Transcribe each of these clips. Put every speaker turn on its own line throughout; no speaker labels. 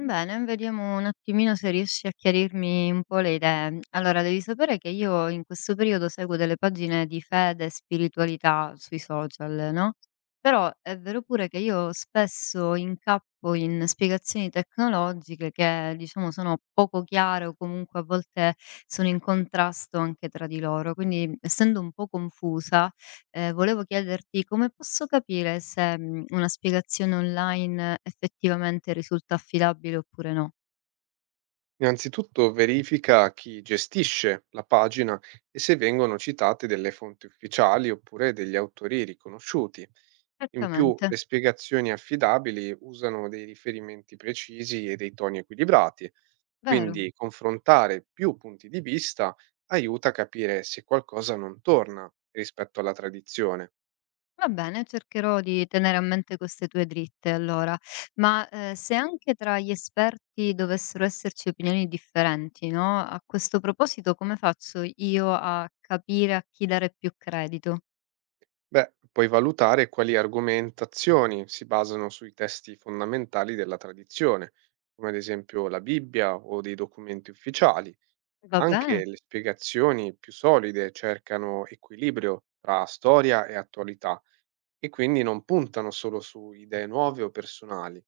Bene, vediamo un attimino se riesci a chiarirmi un po' le idee. Allora, devi sapere che io in questo periodo seguo delle pagine di fede e spiritualità sui social, no? Però è vero pure che io spesso incappo in spiegazioni tecnologiche che, diciamo, sono poco chiare o comunque a volte sono in contrasto anche tra di loro. Quindi, essendo un po' confusa, volevo chiederti come posso capire se, una spiegazione online effettivamente risulta affidabile oppure no?
Innanzitutto verifica chi gestisce la pagina e se vengono citate delle fonti ufficiali oppure degli autori riconosciuti. In più,
Certamente,
le spiegazioni affidabili usano dei riferimenti precisi e dei toni equilibrati,
vero.
quindi confrontare più punti di vista aiuta a capire se qualcosa non torna rispetto alla tradizione.
Va bene, cercherò di tenere a mente queste tue dritte allora. Ma, se anche tra gli esperti dovessero esserci opinioni differenti, no, a questo proposito come faccio io a capire a chi dare più credito?
Beh, puoi valutare quali argomentazioni si basano sui testi fondamentali della tradizione, come ad esempio la Bibbia o dei documenti ufficiali.
Va bene?
Anche le spiegazioni più solide cercano equilibrio tra storia e attualità e quindi non puntano solo su idee nuove o personali.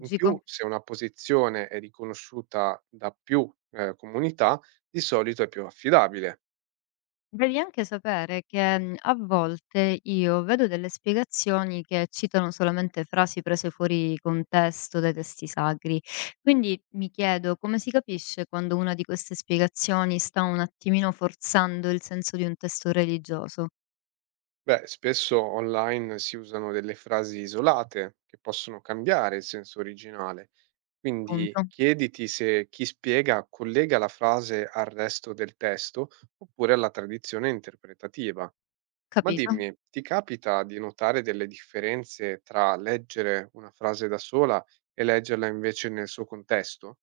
In più, se una posizione è riconosciuta da più comunità, di solito è più affidabile.
Devi anche sapere che a volte io vedo delle spiegazioni che citano solamente frasi prese fuori contesto dai testi sacri, quindi mi chiedo come si capisce quando una di queste spiegazioni sta un attimino forzando il senso di un testo religioso.
Beh, spesso online si usano delle frasi isolate che possono cambiare il senso originale, quindi
Punto.
chiediti se chi spiega collega la frase al resto del testo oppure alla tradizione interpretativa. Ma
Capito?
dimmi, ti capita di notare delle differenze tra leggere una frase da sola e leggerla invece nel suo contesto,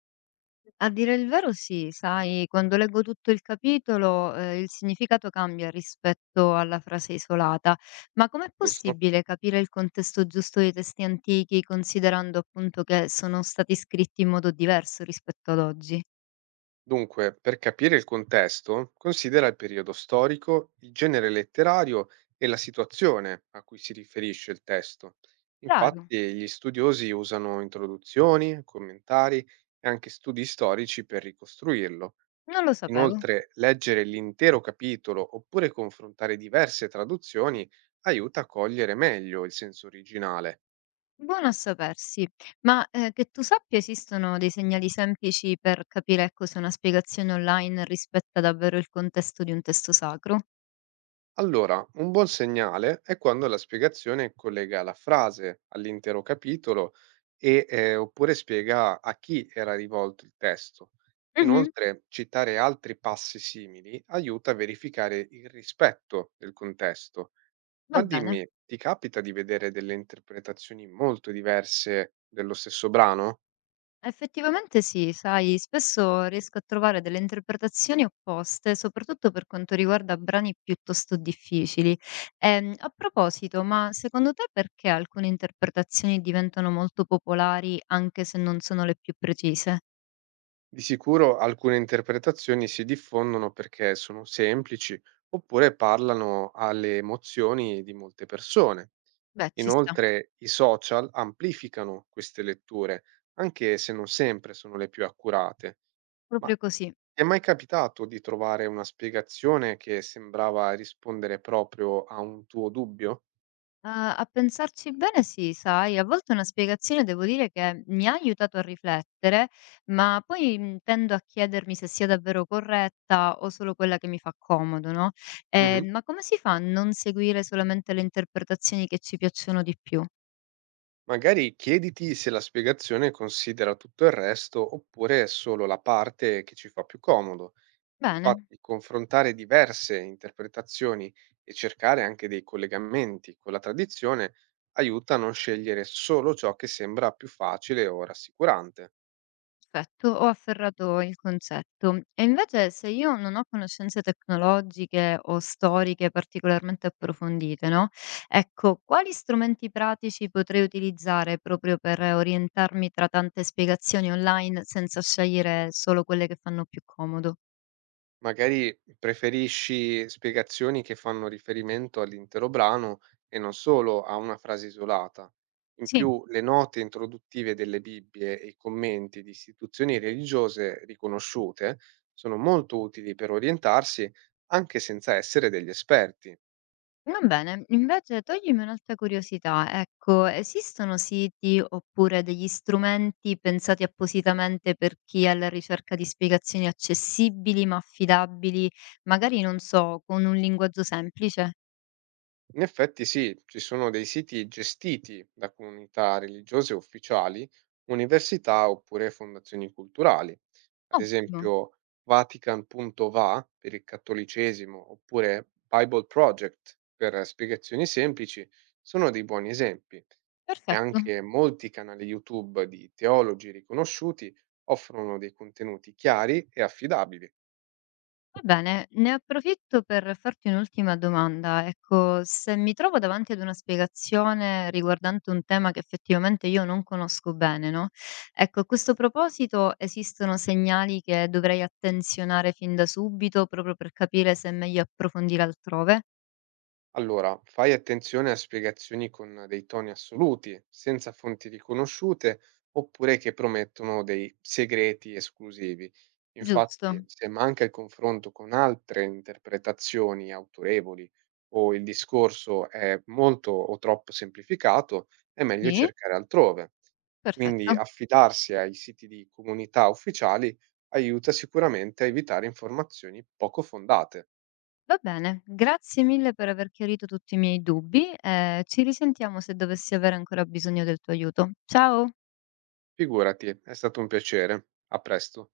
A dire il vero sì, sai, quando leggo tutto il capitolo, il significato cambia rispetto alla frase isolata. Ma com'è
giusto?
possibile capire il contesto giusto dei testi antichi, considerando appunto che sono stati scritti in modo diverso rispetto ad oggi?
Dunque, per capire il contesto, considera il periodo storico, il genere letterario e la situazione a cui si riferisce il testo.
Raro,
Infatti, gli studiosi usano introduzioni, commentari e anche studi storici per ricostruirlo.
non lo sapevo.
Inoltre, leggere l'intero capitolo oppure confrontare diverse traduzioni aiuta a cogliere meglio il senso originale.
Buono a sapersi, ma, che tu sappia esistono dei segnali semplici per capire, ecco, se una spiegazione online rispetta davvero il contesto di un testo sacro?
Allora, un buon segnale è quando la spiegazione collega la frase all'intero capitolo oppure spiega a chi era rivolto il testo.
Mh-mh,
Inoltre, citare altri passi simili aiuta a verificare il rispetto del contesto.
va
Ma
bene.
dimmi, ti capita di vedere delle interpretazioni molto diverse dello stesso brano?
Effettivamente sì, sai, spesso riesco a trovare delle interpretazioni opposte, soprattutto per quanto riguarda brani piuttosto difficili. A proposito, ma secondo te perché alcune interpretazioni diventano molto popolari anche se non sono le più precise?
Di sicuro alcune interpretazioni si diffondono perché sono semplici oppure parlano alle emozioni di molte persone.
Beh, ci sta,
Inoltre i social amplificano queste letture, anche se non sempre sono le più accurate. Ma
proprio
ti
così.
è mai capitato di trovare una spiegazione che sembrava rispondere proprio a un tuo dubbio?
Ah, a pensarci bene, sì, sai, a volte una spiegazione devo dire che mi ha aiutato a riflettere, ma poi tendo a chiedermi se sia davvero corretta o solo quella che mi fa comodo, no?
Mhm.
Ma come si fa a non seguire solamente le interpretazioni che ci piacciono di più?
Magari chiediti se la spiegazione considera tutto il resto oppure solo la parte che ci fa più comodo.
Bene.
Infatti, confrontare diverse interpretazioni e cercare anche dei collegamenti con la tradizione aiuta a non scegliere solo ciò che sembra più facile o rassicurante.
Perfetto, ho afferrato il concetto. E invece se io non ho conoscenze tecnologiche o storiche particolarmente approfondite, no? Ecco, quali strumenti pratici potrei utilizzare proprio per orientarmi tra tante spiegazioni online senza scegliere solo quelle che fanno più comodo?
Magari preferisci spiegazioni che fanno riferimento all'intero brano e non solo a una frase isolata. In
Sì.
più, le note introduttive delle Bibbie e i commenti di istituzioni religiose riconosciute sono molto utili per orientarsi anche senza essere degli esperti.
Va bene, invece toglimi un'altra curiosità, ecco, esistono siti oppure degli strumenti pensati appositamente per chi è alla ricerca di spiegazioni accessibili ma affidabili, magari non so, con un linguaggio semplice?
In effetti sì, ci sono dei siti gestiti da comunità religiose ufficiali, università oppure fondazioni culturali, ad
Ottimo,
esempio Vatican.va per il cattolicesimo oppure Bible Project per spiegazioni semplici, sono dei buoni esempi e
perfetto.
anche molti canali YouTube di teologi riconosciuti offrono dei contenuti chiari e affidabili.
Va bene, ne approfitto per farti un'ultima domanda. Ecco, se mi trovo davanti ad una spiegazione riguardante un tema che effettivamente io non conosco bene, no? Ecco, a questo proposito esistono segnali che dovrei attenzionare fin da subito proprio per capire se è meglio approfondire altrove?
Allora, fai attenzione a spiegazioni con dei toni assoluti, senza fonti riconosciute, oppure che promettono dei segreti esclusivi.
Giusto?
Infatti, se manca il confronto con altre interpretazioni autorevoli o il discorso è molto o troppo semplificato, è meglio
Sì?
cercare altrove.
Perfetto.
Quindi affidarsi ai siti di comunità ufficiali aiuta sicuramente a evitare informazioni poco fondate.
Va bene, grazie mille per aver chiarito tutti i miei dubbi e ci risentiamo se dovessi avere ancora bisogno del tuo aiuto. Ciao!
Figurati, è stato un piacere. A presto.